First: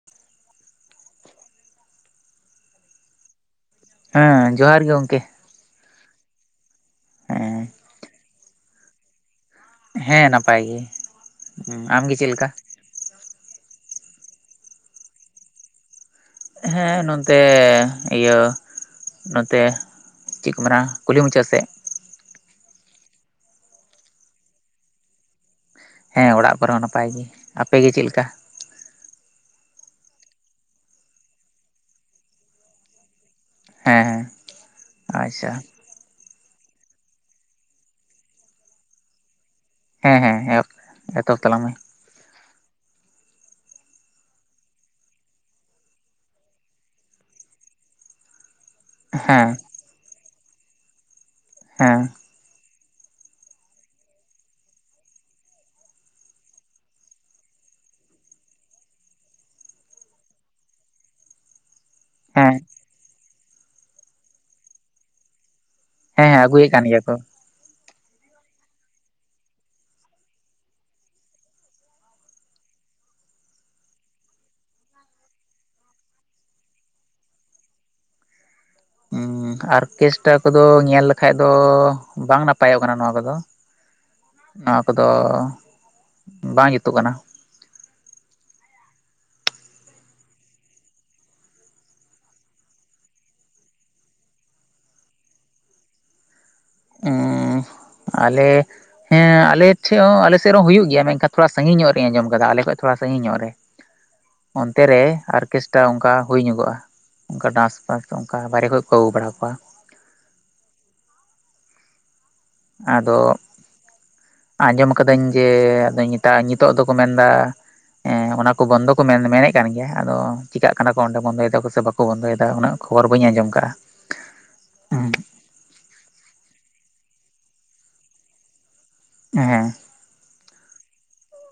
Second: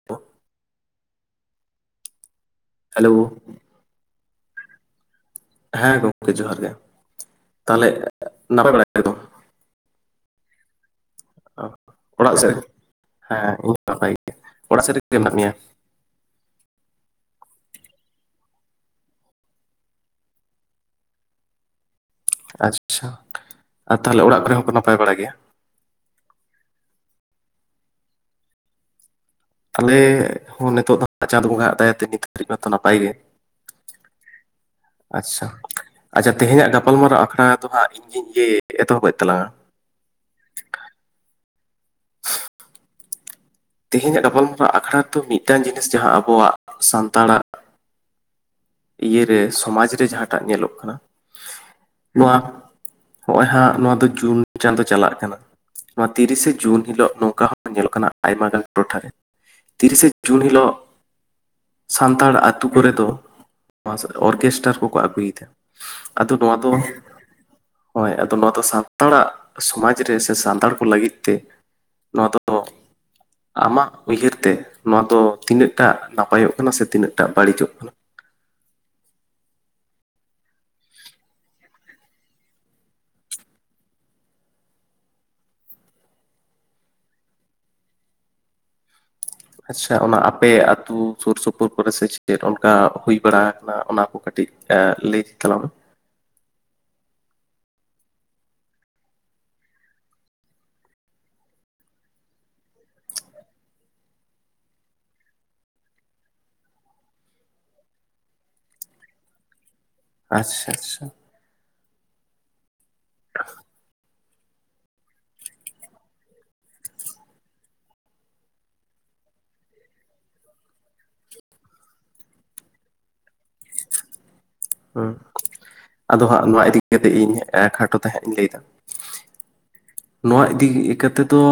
[inaudible] Hello. ᱦᱮᱸ, ᱡᱚᱦᱟᱨ ᱜᱮ ᱜᱚᱝᱠᱮ᱾ ᱦᱮᱸ ᱜᱚᱝᱠᱮ ᱡᱚᱦᱟᱨ ᱜᱮ, ᱦᱮᱸ ᱛᱟᱦᱚᱞᱮ ᱱᱟᱯᱟᱭ [unintelligible] ᱦᱮᱸ ᱱᱟᱯᱟᱭ ᱜᱮ, ᱩᱸ ᱟᱢᱜᱮ ᱪᱮᱜ ᱚᱲᱟᱜ ᱞᱮᱠᱟ? ᱥᱮᱫ ᱦᱮᱸ ᱤᱧ ᱦᱚᱸ ᱱᱟᱯᱟᱭ ᱜᱮ, ᱚᱲᱟᱜ ᱥᱮᱫ ᱨᱮᱜᱮ ᱢᱮᱱᱟᱜ ᱢᱮᱭᱟ? ᱦᱮᱸ, ᱱᱚᱱᱛᱮ ᱤᱭᱟᱹ ᱱᱚᱛᱮ ᱪᱤᱜ ᱠᱚ ᱢᱮᱱᱟ? ᱠᱩᱞᱦᱤ ᱢᱩᱪᱟᱹᱜ ᱥᱮᱜ᱾ [unintelligible] ᱟ ᱛᱟᱦᱚᱞᱮ ᱚᱲᱟᱜ ᱠᱚᱨᱮ ᱦᱚᱸᱠᱚ ᱱᱟᱯᱟᱭ ᱵᱟᱲᱟ ᱜᱮᱭᱟ? ᱦᱮᱸ, ᱚᱲᱟᱜ ᱠᱚᱨᱮ ᱦᱚᱸ ᱱᱟᱯᱟᱭ ᱜᱮ, ᱟᱯᱮ ᱜᱮ ᱪᱮᱜ ᱞᱮᱠᱟ? ᱟᱞᱮ ᱦᱚᱸ ᱱᱤᱛᱚᱜ ᱫᱚ ᱪᱟᱸᱫᱽ ᱵᱚᱸᱜᱟᱣᱟᱜ ᱫᱟᱭᱟ ᱛᱮ ᱱᱤᱛᱜ [inaudible] ᱢᱟᱛᱚ ᱱᱟᱯᱟᱭ ᱜᱮ᱾ ᱦᱮᱸ ᱦᱮᱸ ᱟᱥᱥᱟ᱾ ᱟᱪᱪᱷᱟ ᱟᱪᱪᱷᱟ ᱛᱮᱦᱮᱧᱟᱜ ᱜᱟᱯᱟᱞᱢᱟᱨᱟᱣ ᱟᱠᱷᱲᱟ ᱫᱚ ᱦᱟᱸᱜ ᱤᱧ ᱜᱤᱧ ᱤᱭᱮᱜ ᱮᱛᱚᱦᱚᱯᱮᱜ ᱛᱞᱟᱝᱟ᱾ ᱦᱮᱸ ᱦᱮᱸ ᱮᱛᱚᱦᱚᱯ ᱮᱛᱚᱦᱚᱵ ᱛᱟᱞᱟᱝ ᱢᱮ᱾ ᱛᱮᱦᱤᱧᱟᱜ ᱜᱟᱯᱟᱞᱢᱟᱨᱟ ᱟᱠᱷᱲᱟ ᱫᱚ ᱢᱤᱜᱴᱟᱝ ᱡᱤᱱᱤᱥ ᱡᱟᱦᱟᱸ ᱟᱵᱚᱣᱟᱜ ᱥᱟᱱᱛᱟᱲᱟᱜ ᱤᱭᱟᱹ ᱨᱮ ᱦᱮᱸ ᱥᱚᱢᱟᱡ ᱨᱮ ᱡᱟᱦᱟᱸᱴᱟᱜ ᱧᱮᱞᱚᱜ ᱠᱟᱱᱟ᱾ ᱦᱮᱸ᱾ ᱱᱚᱣᱟ ᱦᱚᱼᱚᱭ ᱦᱟᱸᱜ ᱱᱚᱣᱟ ᱫᱚ ᱡᱩᱱ ᱪᱟᱸᱫᱚ ᱪᱟᱞᱟᱜ ᱠᱟᱱᱟ᱾ ᱱᱚᱣᱟ ᱛᱤᱨᱤᱥᱮ ᱡᱩᱱ ᱦᱤᱞᱳᱜ ᱱᱚᱝᱠᱟ ᱦᱚᱸ ᱧᱮᱞᱚᱜ ᱠᱟᱱᱟ ᱟᱭᱢᱟ ᱜᱟᱱ ᱴᱚᱴᱷᱟ ᱨᱮ᱾ ᱛᱤᱨᱤᱥᱮ ᱡᱩᱱ ᱦᱤᱞᱳᱜ ᱥᱟᱱᱛᱟᱲ ᱦᱮᱸ ᱟᱛᱩ ᱠᱚᱨᱮ ᱫᱚ᱾ [unintelligible] ᱚᱨᱠᱮᱥᱴᱟᱨ ᱠᱚᱠᱚ ᱟᱹᱜᱩᱭ ᱫᱟ, ᱦᱮᱸ ᱟᱫᱚ ᱦᱮᱸ ᱱᱚᱣᱟ ᱫᱚ ᱟᱹᱜᱩᱭᱮᱫ ᱠᱟᱱ ᱜᱮᱭᱟ ᱠᱚ ᱦᱳᱭ, ᱟᱫᱚ ᱱᱚᱣᱟ ᱫᱚ ᱥᱟᱱᱛᱟᱲᱟᱜ ᱥᱚᱢᱟᱡᱽ ᱨᱮ ᱥᱮ ᱥᱟᱱᱛᱟᱲ ᱠᱚ ᱞᱟᱹᱜᱤᱫ ᱛᱮ ᱱᱚᱣᱟ ᱫᱚ ᱟᱢᱟᱜ ᱩᱭᱦᱟᱹᱨ ᱛᱮ ᱱᱚᱣᱟ ᱫᱚ ᱛᱤᱱᱟᱹᱜ ᱴᱟ ᱱᱟᱯᱟᱭᱚᱜ ᱠᱟᱱᱟ ᱥᱮ ᱛᱤᱱᱟᱹᱜ ᱴᱟ ᱵᱟᱹᱲᱤᱡᱚᱜ ᱠᱟᱱᱟ? ᱩᱸ ᱟᱨᱠᱮᱥᱴᱟ ᱠᱚᱫᱚ ᱧᱮᱞ ᱞᱮᱠᱷᱟᱡ ᱫᱚ ᱵᱟᱝ ᱱᱟᱯᱟᱭᱚᱜ ᱠᱟᱱᱟ ᱱᱚᱣᱟ ᱠᱚᱫᱚ᱾ ᱱᱚᱣᱟ ᱠᱚᱫᱚ ᱵᱟᱝ ᱡᱩᱛᱩᱜ ᱠᱟᱱᱟ᱾ ᱟᱪᱪᱷᱟ ᱚᱱᱟ ᱟᱯᱮ ᱟᱛᱩ ᱥᱳᱨ ᱥᱳᱯᱳᱨ ᱠᱚᱨᱮ ᱥᱮ ᱪᱮᱫ ᱚᱱᱠᱟ ᱦᱩᱭ ᱵᱟᱲᱟ ᱠᱟᱱᱟ ᱚᱱᱟ ᱠᱚ ᱠᱟᱹᱴᱤᱡ ᱮ ᱞᱟᱹᱭ ᱛᱟᱞᱟᱝ ᱢᱮ᱾ ᱩᱸ [inaudible] ᱟᱞᱮ ᱦᱮᱸ ᱟᱞᱮ ᱴᱷᱮᱡ ᱦᱚᱸ ᱟᱞᱮᱥᱮᱜ ᱨᱮ ᱦᱩᱭᱩᱜ ᱜᱮᱭᱟ ᱢᱮᱱᱠᱷᱟᱱ ᱛᱷᱚᱲᱟ ᱥᱟᱺᱜᱤᱧ ᱧᱚᱜ ᱨᱮᱧ ᱟᱸᱡᱚᱢ ᱠᱟᱫᱟ ᱟᱞᱮ ᱠᱷᱚᱡ ᱛᱷᱚᱲᱟ ᱥᱟᱺᱤᱧ ᱧᱚᱜ ᱨᱮ᱾ [inaudible] ᱚᱱᱛᱮ ᱨᱮ ᱟᱨᱠᱮᱥᱴᱟ ᱚᱝᱠᱟ ᱦᱳᱭ ᱧᱚᱜᱚᱜᱼᱟ᱾ ᱚᱝᱠᱟ ᱰᱟᱸᱥ ᱯᱟᱥ ᱫᱚ ᱚᱝᱠᱟ ᱵᱟᱦᱨᱮ ᱠᱷᱚᱡ ᱠᱚ ᱟᱹᱜᱩ ᱵᱟᱲᱟ ᱠᱚᱣᱟ᱾ ᱟᱥᱥᱟ ᱟᱥᱥᱟ᱾ ᱟᱫᱚ, ᱟᱸᱡᱚᱢ ᱠᱟᱹᱫᱟᱹᱧ ᱡᱮ ᱟᱫᱚ ᱧᱮᱛᱟ-ᱧᱤᱛᱚᱜ ᱫᱚᱠᱚ ᱢᱮᱱ ᱫᱟ ᱮᱸ ᱚᱱᱟ ᱠᱚ ᱵᱚᱱᱫᱚ ᱠᱚ ᱢᱮᱱ ᱢᱮᱱᱮᱜ ᱠᱟᱱ ᱜᱮᱭᱟ, ᱟᱫᱚ ᱪᱮᱠᱟᱜ ᱠᱟᱱᱟ ᱠᱚ ᱚᱸᱰᱮ ᱵᱚᱱᱫᱚᱭ ᱫᱟᱠᱚ ᱥᱮ ᱵᱟ ᱠᱚ ᱵᱚᱱᱫᱚᱭ ᱫᱟ ᱩᱱᱟᱹᱜ ᱠᱷᱚᱵᱚᱨ ᱵᱟᱹᱧ ᱟᱸᱡᱚᱢ ᱠᱟᱼᱟ᱾ ᱦᱩᱸ ᱟᱫᱚ ᱦᱟᱸᱜ ᱱᱚᱣᱟ ᱤᱫᱤ ᱠᱟᱛᱮ ᱤᱧ ᱦᱟᱸᱜ ᱠᱷᱟᱴᱚ ᱛᱮᱦᱟᱸᱜ ᱤᱧ ᱞᱟᱹᱭ ᱛᱟᱞᱟᱝᱼᱟ ᱾ ᱦᱮᱸ ᱦᱮᱸ ᱱᱚᱣᱟ ᱤᱫᱤ ᱠᱮᱛᱮ ᱫᱚ,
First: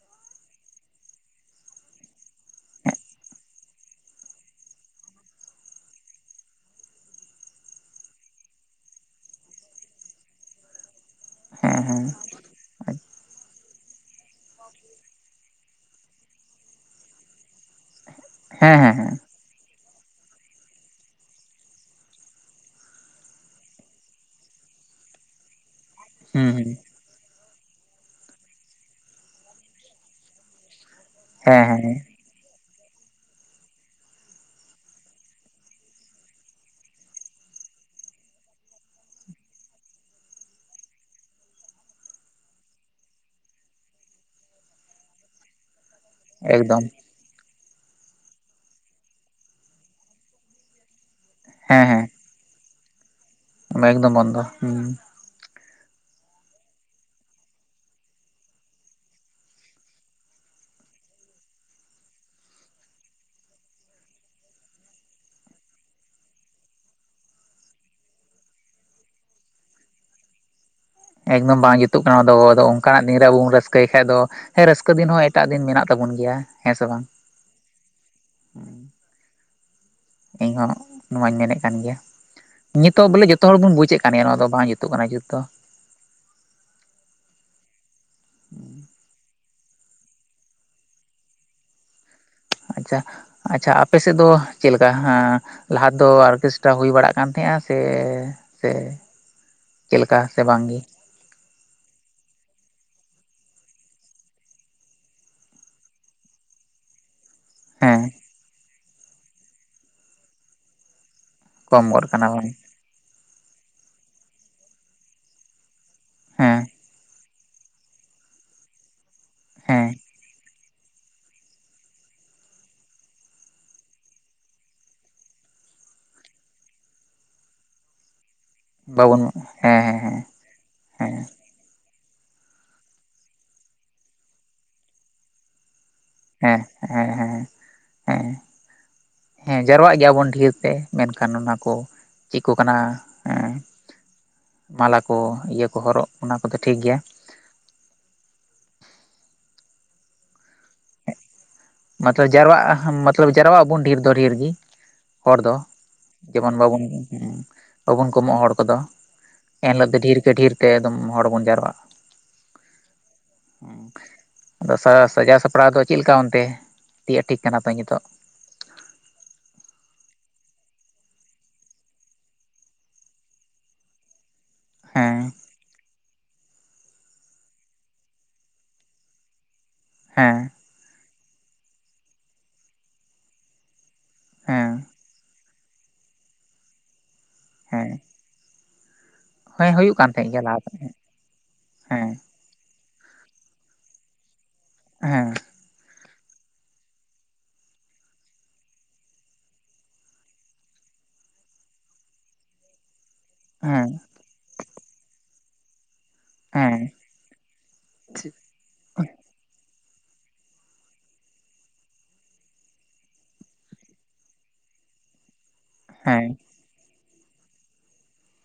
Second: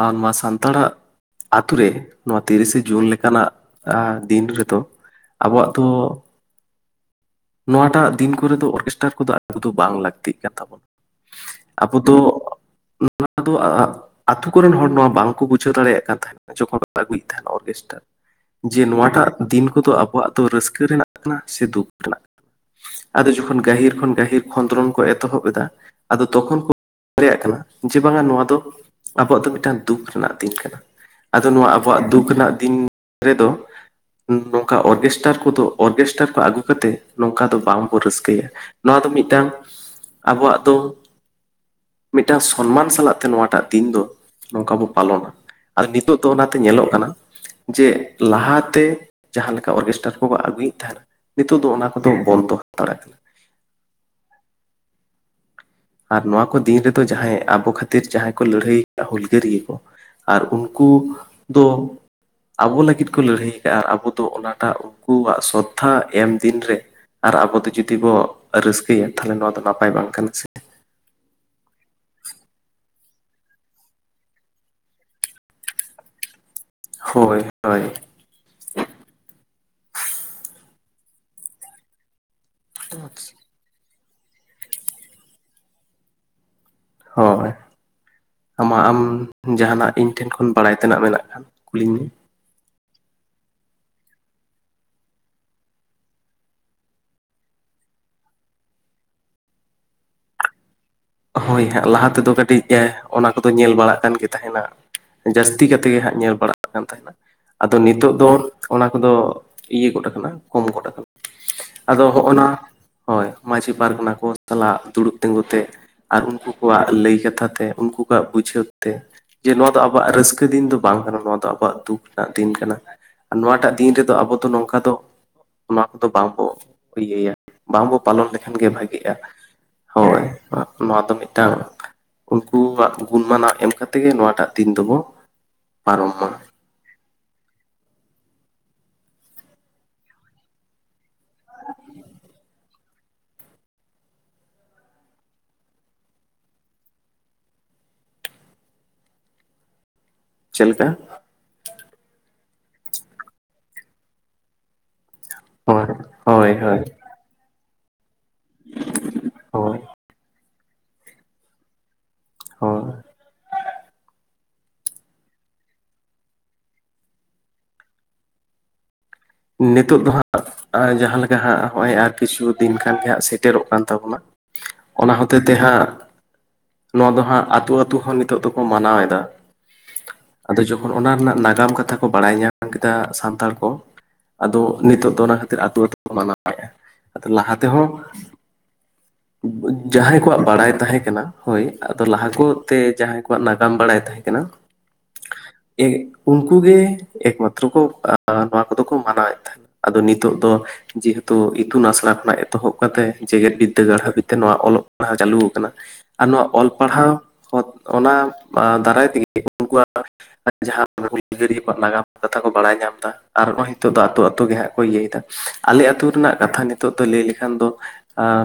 ᱟᱨ ᱥᱟᱱᱛᱟᱲᱟᱜᱼᱼ ᱟᱹᱛᱩ ᱨᱮ, ᱱᱚᱣᱟ ᱛᱤᱨᱤᱥᱮ ᱡᱩᱱ ᱞᱮᱠᱟᱱᱟᱜ ᱟ ᱫᱤᱱ ᱨᱮᱫᱚ ᱟᱵᱚᱣᱟᱜ ᱫᱚᱼᱼ ᱱᱚᱣᱟᱴᱟᱜ ᱫᱤᱱ ᱠᱚᱨᱮ ᱫᱚ ᱚᱨᱜᱮᱥᱴᱟᱨ ᱠᱚᱫᱚ ᱟᱜᱩ ᱫᱚ ᱵᱟᱝ ᱞᱟᱹᱠᱛᱤᱜ ᱠᱟᱱ ᱛᱟᱵᱚᱱᱟ ᱦᱮᱸ ᱾ ᱟᱵᱚ ᱦᱮᱸ ᱫᱚᱼᱼ ᱟᱫᱚ ᱟᱛᱩ ᱠᱚᱨᱮᱱ ᱦᱚᱲ ᱱᱚᱣᱟ ᱵᱟᱝᱠᱚ ᱵᱩᱡᱷᱟᱹᱣ ᱫᱟᱲᱮᱭᱟᱜ ᱠᱟᱱ ᱛᱟᱸᱦᱮᱫ ᱡᱚᱠᱷᱚᱱ ᱠᱚ ᱟᱹᱜᱩᱭᱮᱫ ᱛᱟᱸᱦᱮᱫ ᱚᱨᱠᱮᱥᱴᱟᱨ ᱦᱮᱸ ᱡᱮ ᱦᱮᱸ ᱦᱮᱸ ᱦᱮᱸ ᱱᱚᱣᱟᱴᱟᱜ ᱫᱤᱱ ᱠᱚᱫᱚ ᱟᱵᱚᱣᱟᱜ ᱫᱚ ᱨᱟᱹᱥᱠᱟᱹ ᱨᱮᱱᱟᱜ ᱠᱟᱱᱟ ᱥᱮ ᱫᱩᱠ ᱨᱮᱱᱟᱜ ᱠᱟᱱᱟ ᱾ ᱟᱫᱚ ᱡᱚᱠᱷᱚᱱ ᱜᱟᱹᱦᱤᱨ ᱠᱷᱚᱱ ᱜᱟᱹᱦᱤᱨ ᱠᱷᱚᱸᱫᱽᱨᱚᱝ ᱠᱚ ᱮᱛᱚᱦᱚᱵ ᱮᱫᱟ, ᱟᱫᱚ ᱛᱚᱠᱷᱚᱱ ᱠᱚ ᱵᱩᱡᱽ ᱫᱟᱨᱮᱭᱟᱜ ᱠᱟᱱᱟ ᱡᱮ ᱵᱟᱝᱟ ᱱᱚᱣᱟ ᱫᱚ ᱟᱵᱚᱣᱟᱜ ᱫᱚ ᱢᱤᱫᱴᱟᱝ ᱫᱩᱠ ᱨᱮᱱᱟᱜ ᱫᱤᱱ ᱠᱟᱱᱟ ᱾ ᱟᱫᱚ ᱦᱮᱸ ᱦᱮᱸ ᱱᱚᱣᱟ ᱦᱮᱸ ᱟᱵᱚᱣᱟᱜ ᱫᱩᱠᱼᱼ ᱫᱩᱠ ᱨᱮᱱᱟᱜ ᱫᱤᱱ ᱨᱮᱫᱚᱼᱼ ᱱᱚᱝᱠᱟ ᱚᱨᱜᱮᱥᱴᱟᱨ ᱠᱚᱫᱚ ᱚᱨᱜᱮᱥᱴᱟᱨ ᱠᱚ ᱟᱹᱜᱩ ᱠᱟᱛᱮᱫ ᱱᱚᱝᱠᱟ ᱫᱚ ᱵᱟᱝᱵᱚ ᱨᱟᱹᱥᱠᱟᱹᱭᱟ ᱾ ᱱᱚᱣᱟ ᱫᱚ ᱢᱤᱫᱴᱟᱝ ᱟᱵᱚᱣᱟᱜ ᱫᱚᱼᱼ ᱢᱤᱫᱴᱟᱝ ᱥᱚᱱᱢᱟᱱ ᱥᱟᱞᱟᱜ ᱛᱮ ᱱᱚᱣᱟᱴᱟᱜ ᱫᱤᱱ ᱫᱚ ᱱᱚᱝᱠᱟ ᱵᱚ ᱯᱟᱞᱚᱱᱟ ᱾ ᱟᱨ ᱱᱤᱛᱚᱜ ᱫᱚ ᱚᱱᱟᱛᱮ ᱮᱠᱫᱚᱢ ᱧᱮᱞᱚᱜ ᱠᱟᱱᱟ, ᱡᱮ ᱞᱟᱦᱟᱛᱮ ᱡᱟᱦᱟᱸ ᱞᱮᱠᱟ ᱚᱨᱜᱮᱥᱴᱟᱨ ᱠᱚᱵᱚ ᱟᱹᱜᱩᱭᱮᱫ ᱛᱟᱸᱦᱮᱫ ᱱᱤᱛᱚᱜ ᱫᱚ ᱦᱮᱸ ᱚᱱᱟ ᱦᱮᱸ ᱠᱚᱫᱚᱼᱼ ᱵᱚᱱ ᱫᱚ ᱦᱟᱛᱟᱲ ᱠᱟᱱᱟ ᱮᱠᱫᱚᱢ ᱵᱚᱱᱫᱚ ᱦᱩᱸ ᱟᱨ ᱱᱚᱣᱟ ᱠᱚ ᱫᱤᱱ ᱨᱮᱫᱚ ᱡᱟᱦᱟᱸᱭ ᱟᱵᱚ ᱠᱷᱟᱹᱛᱤᱨ ᱡᱟᱦᱟᱸᱭ ᱠᱚ ᱞᱟᱹᱲᱦᱟᱹᱭ ᱟᱠᱟᱫᱟ ᱦᱩᱞᱜᱟᱹᱨᱤᱭᱟᱹ ᱠᱚ, ᱟᱨ ᱩᱱᱠᱩ ᱫᱚᱼᱼ ᱟᱵᱚ ᱞᱟᱹᱜᱤᱫ ᱠᱚ ᱞᱟᱹᱲᱦᱟᱹᱭ ᱟᱠᱟᱜᱼᱟ ᱟᱵᱚ ᱫᱚ ᱚᱱᱟᱴᱟᱜ ᱩᱱᱠᱩᱣᱟᱜ ᱥᱨᱫᱷᱟ ᱮᱢ ᱫᱤᱱ ᱨᱮᱼᱼ ᱟᱨ ᱟᱵᱚ ᱫᱚ ᱡᱩᱫᱤ ᱵᱚ ᱨᱟᱹᱥᱠᱟᱹᱭᱟ ᱛᱟᱞᱦᱮ ᱱᱚᱣᱟ ᱫᱚ ᱱᱟᱯᱟᱭ ᱵᱟᱝ ᱠᱟᱱᱟ ᱥᱮ ᱾ ᱮᱠᱫᱚᱢ ᱵᱟᱝ ᱡᱩᱛᱩᱜ ᱠᱟᱱᱟ ᱟᱫᱚ ᱚᱱᱠᱟᱱᱟᱜ ᱫᱤᱱᱨᱮ ᱟᱵᱚ ᱵᱚᱱ ᱨᱟᱹᱥᱠᱟᱹᱭ ᱠᱷᱟᱡ ᱫᱚ, ᱦᱮᱸ ᱨᱟᱹᱥᱠᱟᱹ ᱫᱤᱱ ᱦᱚᱸ ᱮᱴᱟᱜ ᱫᱤᱱ ᱢᱮᱱᱟᱜ ᱛᱟᱵᱚᱱ ᱜᱮᱭᱟ ᱾ ᱦᱮᱸᱥᱮ ᱵᱟᱝ? ᱦᱳᱭ ᱦᱳᱭ ᱤᱧ ᱦᱚᱸ ᱱᱚᱣᱟᱧ ᱢᱮᱱᱮᱫ ᱠᱟᱱ ᱜᱮᱭᱟ, ᱱᱤᱛᱚᱜ ᱵᱚᱞᱮ ᱡᱷᱚᱛᱼᱼ ᱡᱚᱛᱚ ᱦᱚᱲ ᱵᱚᱱ ᱵᱩᱡᱮᱫ ᱠᱟᱱ ᱜᱮᱭᱟ ᱱᱚᱣᱟ ᱫᱚ ᱵᱟᱝ ᱡᱩᱛᱩᱜ ᱠᱟᱱᱟ ᱡᱩᱛ ᱫᱚ ᱾ ᱦᱚᱭ ᱟᱢᱟᱜ ᱟᱢ ᱡᱟᱦᱟᱱᱟᱜ ᱤᱧ ᱴᱷᱮᱱ ᱠᱷᱚᱱ ᱵᱟᱲᱟᱭ ᱛᱮᱱᱟᱜ ᱢᱮᱱᱟᱜ ᱠᱷᱟᱱ ᱠᱩᱞᱤᱧ ᱢᱮ ᱾ ᱟᱪᱪᱷᱟ ᱟᱪᱪᱷᱟ ᱟᱯᱮᱥᱮᱫ ᱫᱚ ᱪᱮᱫᱞᱮᱠᱟ ᱦᱟᱸ ᱞᱟᱦᱟ ᱫᱚ ᱚᱨᱠᱮᱥᱴᱨᱟ ᱦᱩᱭ ᱵᱟᱲᱟᱜ ᱠᱟᱱ ᱛᱟᱸᱦᱮᱫ-ᱟ ᱥᱮ ᱥᱮ ᱪᱮᱫ ᱞᱮᱠᱟ ᱥᱮ ᱵᱟᱝ ᱜᱮ ᱦᱳᱭ ᱦᱟᱸᱜ ᱞᱟᱦᱟ ᱛᱮᱫᱚ ᱠᱟᱹᱴᱤᱡ ᱮᱸ ᱚᱱᱟ ᱠᱚᱫᱚ ᱧᱮᱞ ᱵᱟᱲᱟᱜ ᱠᱟᱱ ᱜᱮ ᱛᱟᱦᱮᱱᱟ ᱾ ᱡᱟᱹᱥᱛᱤ ᱠᱟᱛᱮ ᱜᱮ ᱦᱟᱸᱜ ᱧᱮᱞ ᱵᱟᱲᱟᱜᱼᱼ ᱛᱟᱦᱮᱱᱟ, ᱟᱫᱚ ᱦᱮᱸ ᱱᱤᱛᱚᱜ ᱫᱚ ᱚᱱᱟ ᱠᱚᱫᱚ ᱤᱭᱟᱹ ᱜᱚᱫ ᱟᱠᱟᱱᱟ ᱠᱚᱢ ᱜᱚᱫ ᱟᱠᱟᱱᱟ ᱠᱚᱢ ᱾ ᱟᱫᱚ ᱜᱚᱫ ᱠᱟᱱᱟ ᱦᱚᱜᱼᱚᱭ ᱱᱟ ᱵᱚᱱ ᱦᱚᱭ ᱢᱟᱹᱡᱷᱤ ᱯᱟᱨᱜᱟᱱᱟ ᱠᱚ ᱥᱟᱞᱟᱜ ᱫᱩᱲᱩᱵ ᱛᱤᱸᱜᱩ ᱛᱮᱼᱼ ᱟᱨ ᱩᱱᱠᱩ ᱦᱮᱸ ᱠᱚᱣᱟᱜ ᱞᱟᱹᱭ ᱠᱟᱛᱷᱟ ᱛᱮ ᱩᱱᱠᱩ ᱠᱚᱣᱟᱜ ᱵᱩᱡᱷᱟᱹᱣ ᱛᱮ, ᱡᱮ ᱱᱚᱣᱟ ᱫᱚ ᱦᱮᱸ ᱟᱵᱚᱣᱟᱜ ᱨᱟᱹᱥᱠᱟᱹ ᱫᱤᱱ ᱫᱚᱼᱼ ᱵᱟᱝ ᱠᱟᱱᱟ ᱱᱚᱣᱟ ᱫᱚ ᱟᱵᱚᱣᱟᱜ ᱫᱩᱠ ᱨᱮᱱᱟᱜ ᱫᱤᱱ ᱠᱟᱱᱟ, ᱟᱨ ᱱᱚᱣᱟᱴᱟᱜ ᱫᱤᱱ ᱨᱮᱫᱚ ᱟᱵᱚ ᱫᱚ ᱱᱚᱝᱠᱟ ᱫᱚ ᱚᱱᱟ ᱠᱚᱫᱚ ᱵᱟᱝ ᱠᱚ ᱤᱭᱟᱹᱭᱟ ᱾ ᱵᱟᱝᱵᱚ ᱯᱟᱞᱚᱱ ᱞᱮᱠᱷᱟᱱᱜᱮ ᱵᱷᱟᱹᱜᱤᱜᱼᱟ, ᱵᱟᱵᱚᱱ ᱦᱮᱸ ᱦᱮᱸ ᱦᱮᱸ ᱦᱚᱭ ᱱᱚᱣᱟ ᱫᱚ ᱦᱮᱸ ᱢᱤᱫᱼᱼ ᱴᱟᱝ ᱩᱱᱠᱩᱣᱟᱜ ᱜᱩᱱᱢᱟᱱᱟᱜ ᱮᱢ ᱠᱟᱛᱮ ᱜᱮ ᱱᱚᱣᱟᱴᱟᱜ ᱫᱤᱱ ᱫᱚᱵᱚ ᱯᱟᱨᱚᱢ ᱢᱟ ᱾ ᱦᱮᱸ ᱦᱮᱸ ᱦᱮᱸ ᱦᱮᱸ [inaudible] ᱦᱮᱸ ᱡᱟᱨᱚᱣᱟᱜ ᱜᱮᱭᱟᱵᱚᱱ ᱰᱷᱮᱨᱛᱮ ᱢᱮᱱᱠᱷᱟᱱ ᱚᱱᱟ ᱠᱚ ᱪᱮᱫ ᱠᱚ ᱠᱟᱱᱟ, ᱦᱮᱸ ᱢᱟᱞᱟ ᱠᱚ ᱤᱭᱟᱹ ᱠᱚ ᱦᱚᱨᱚᱜ ᱚᱱᱟ ᱠᱚᱫᱚ ᱴᱷᱤᱠ ᱜᱮᱭᱟ। ᱪᱮᱫ ᱞᱮᱠᱟ? ᱢᱚᱛᱞᱚᱵ ᱡᱟᱨᱣᱟᱜ ᱢᱚᱛᱞᱚᱵ ᱡᱟᱨᱣᱟᱜ ᱟᱵᱚᱱ ᱰᱷᱤᱨ ᱫᱚ ᱰᱷᱤᱨ ᱜᱤ। ᱦᱚᱲ ᱫᱚ ᱦᱳᱭ ᱦᱳᱭ ᱡᱮᱢᱚᱱ ᱦᱳᱭ ᱵᱟᱵᱚᱱ ᱵᱟᱵᱚᱱ ᱠᱚᱢᱚᱜ-ᱟ ᱦᱚᱲ ᱠᱚᱫᱚ, ᱦᱳᱭ ᱮᱱᱦᱤᱞᱚᱜ ᱫᱚ ᱰᱷᱤᱨ ᱠᱮ ᱰᱷᱤᱨ ᱛᱮ ᱮᱫᱚᱢ ᱦᱚᱲ ᱵᱚᱱ ᱡᱟᱨᱣᱟᱜᱼᱟ। ᱦᱳᱭ। ᱟᱫᱚ ᱥᱟᱡᱟᱣ ᱥᱟᱯᱲᱟᱣ ᱫᱚ ᱪᱮᱫ ᱞᱮᱠᱟ ᱚᱱᱛᱮ? ᱛᱤ ᱟᱴᱷᱤᱠ ᱠᱟᱱᱟ ᱛᱚ ᱱᱤᱛᱚᱜ। ᱱᱤᱛᱚᱜ ᱫᱚ ᱦᱟᱸᱜ ᱡᱟᱸᱦᱟ ᱞᱮᱠᱟ ᱦᱟᱸᱜ ᱱᱚᱜᱼᱚᱭ ᱟᱨ ᱠᱤᱪᱷᱩ ᱫᱤᱱ ᱠᱷᱟᱱ ᱜᱮ ᱦᱟᱸᱜ ᱥᱮᱴᱮᱨᱚᱜ ᱠᱟᱱ ᱛᱟᱵᱚᱱᱟ ᱾ ᱚᱱᱟ ᱦᱮᱸ ᱦᱚᱛᱮ ᱛᱮ ᱦᱟᱸᱜ ᱱᱚᱣᱟ ᱫᱚ ᱦᱟᱸᱜ ᱟᱛᱩ ᱟᱛᱩ ᱦᱚᱸ ᱱᱤᱛᱚᱜ ᱫᱚᱠᱚ ᱢᱟᱱᱟᱣ ᱮᱫᱟ। ᱦᱮᱸ। ᱟᱫᱚ ᱡᱚᱠᱷᱚᱱ ᱚᱱᱟ ᱨᱮᱱᱟᱜ ᱱᱟᱜᱟᱢ ᱠᱟᱛᱷᱟ ᱠᱚ ᱵᱟᱲᱟᱭ ᱧᱟᱢ ᱠᱮᱫᱟ ᱥᱟᱱᱛᱟᱲ ᱠᱚ ᱟᱫᱚ ᱦᱮᱸ ᱱᱤᱛᱚᱜ ᱫᱚ ᱚᱱᱟ ᱠᱷᱟᱹᱛᱤᱨ ᱟᱹᱛᱩ ᱟᱹᱛᱩ ᱵᱚᱱ ᱢᱟᱱᱟᱣᱮᱫᱼᱟ ᱾ ᱟᱫᱚ ᱞᱟᱦᱟ ᱛᱮᱦᱚᱸ ᱦᱮᱸ ᱦᱮᱸ ᱦᱩᱭᱩᱜ ᱠᱟᱱ ᱡᱟᱸᱦᱟᱭ ᱛᱟᱦᱮᱸᱫ ᱠᱚᱣᱟᱜ ᱜᱮᱭᱟ ᱞᱟᱦᱟ ᱵᱟᱲᱟᱭ ᱦᱮᱸ ᱛᱟᱸᱦᱮ ᱠᱟᱱᱟ ᱦᱳᱭ, ᱟᱫᱚ ᱦᱮᱸ ᱞᱟᱦᱟ ᱠᱚ ᱛᱮ ᱡᱟᱸᱦᱟᱭ ᱠᱚᱣᱟᱜ ᱱᱟᱜᱟᱢ ᱵᱟᱲᱟᱭ ᱛᱟᱸᱦᱮ ᱠᱟᱱᱟ। ᱦᱮᱸ। ᱮ ᱩᱱᱠᱩ ᱜᱮ ᱮᱠᱢᱟᱛᱨᱚ ᱠᱚ ᱟ ᱱᱚᱣᱟ ᱠᱚᱫᱚ ᱠᱚ ᱠᱚ ᱢᱟᱱᱟᱣ ᱮᱫ ᱛᱟᱸᱦᱮᱫ᱾ ᱟᱫᱚ ᱱᱤᱛᱚᱜ ᱫᱚ ᱡᱮᱦᱮᱛᱩ ᱤᱛᱩᱱ ᱟᱥᱲᱟ ᱠᱷᱚᱱᱟᱜ ᱮᱛᱚᱦᱚᱵ ᱠᱟᱛᱮ ᱡᱮᱜᱮᱫ ᱦᱮᱸ ᱵᱤᱫᱽᱫᱟᱹᱜᱟᱲ ᱦᱟᱹᱵᱤᱡ ᱛᱮ ᱱᱚᱣᱟ ᱚᱞᱚᱜ ᱯᱟᱲᱦᱟᱣ ᱪᱟᱹᱞᱩ ᱟᱠᱟᱱᱟ। ᱟᱨ ᱱᱚᱣᱟ ᱚᱞ ᱦᱮᱸ ᱯᱟᱲᱦᱟᱣ, ᱚᱱᱟ ᱫᱟᱨᱟᱭ ᱛᱮᱜᱮ ᱩᱱᱠᱩᱣᱟᱜ ᱟᱨ ᱡᱟᱸᱦᱟ ᱦᱩᱞ ᱜᱟᱹᱨᱤᱭᱟ ᱠᱚᱣᱟᱜ ᱱᱟᱜᱟᱢ ᱠᱟᱛᱷᱟ ᱠᱚ ᱵᱟᱲᱟᱭ ᱧᱟᱢ ᱮᱫᱟ ᱟᱨ ᱦᱚᱸᱜ-ᱚᱭ ᱱᱤᱛᱚᱜ ᱫᱚ ᱟᱹᱛᱩ ᱟᱹᱛᱩ ᱜᱮ ᱦᱟᱸᱜ ᱠᱚ ᱤᱭᱟᱹᱭᱮᱫᱟ, ᱟᱞᱮ ᱟᱹᱛᱩ ᱦᱮᱸ ᱨᱮᱱᱟᱜ ᱠᱟᱛᱷᱟ ᱱᱤᱛ ᱱᱤᱛᱚᱜ ᱫᱚ ᱞᱟᱹᱭ ᱞᱮᱠᱷᱟᱱ ᱫᱚ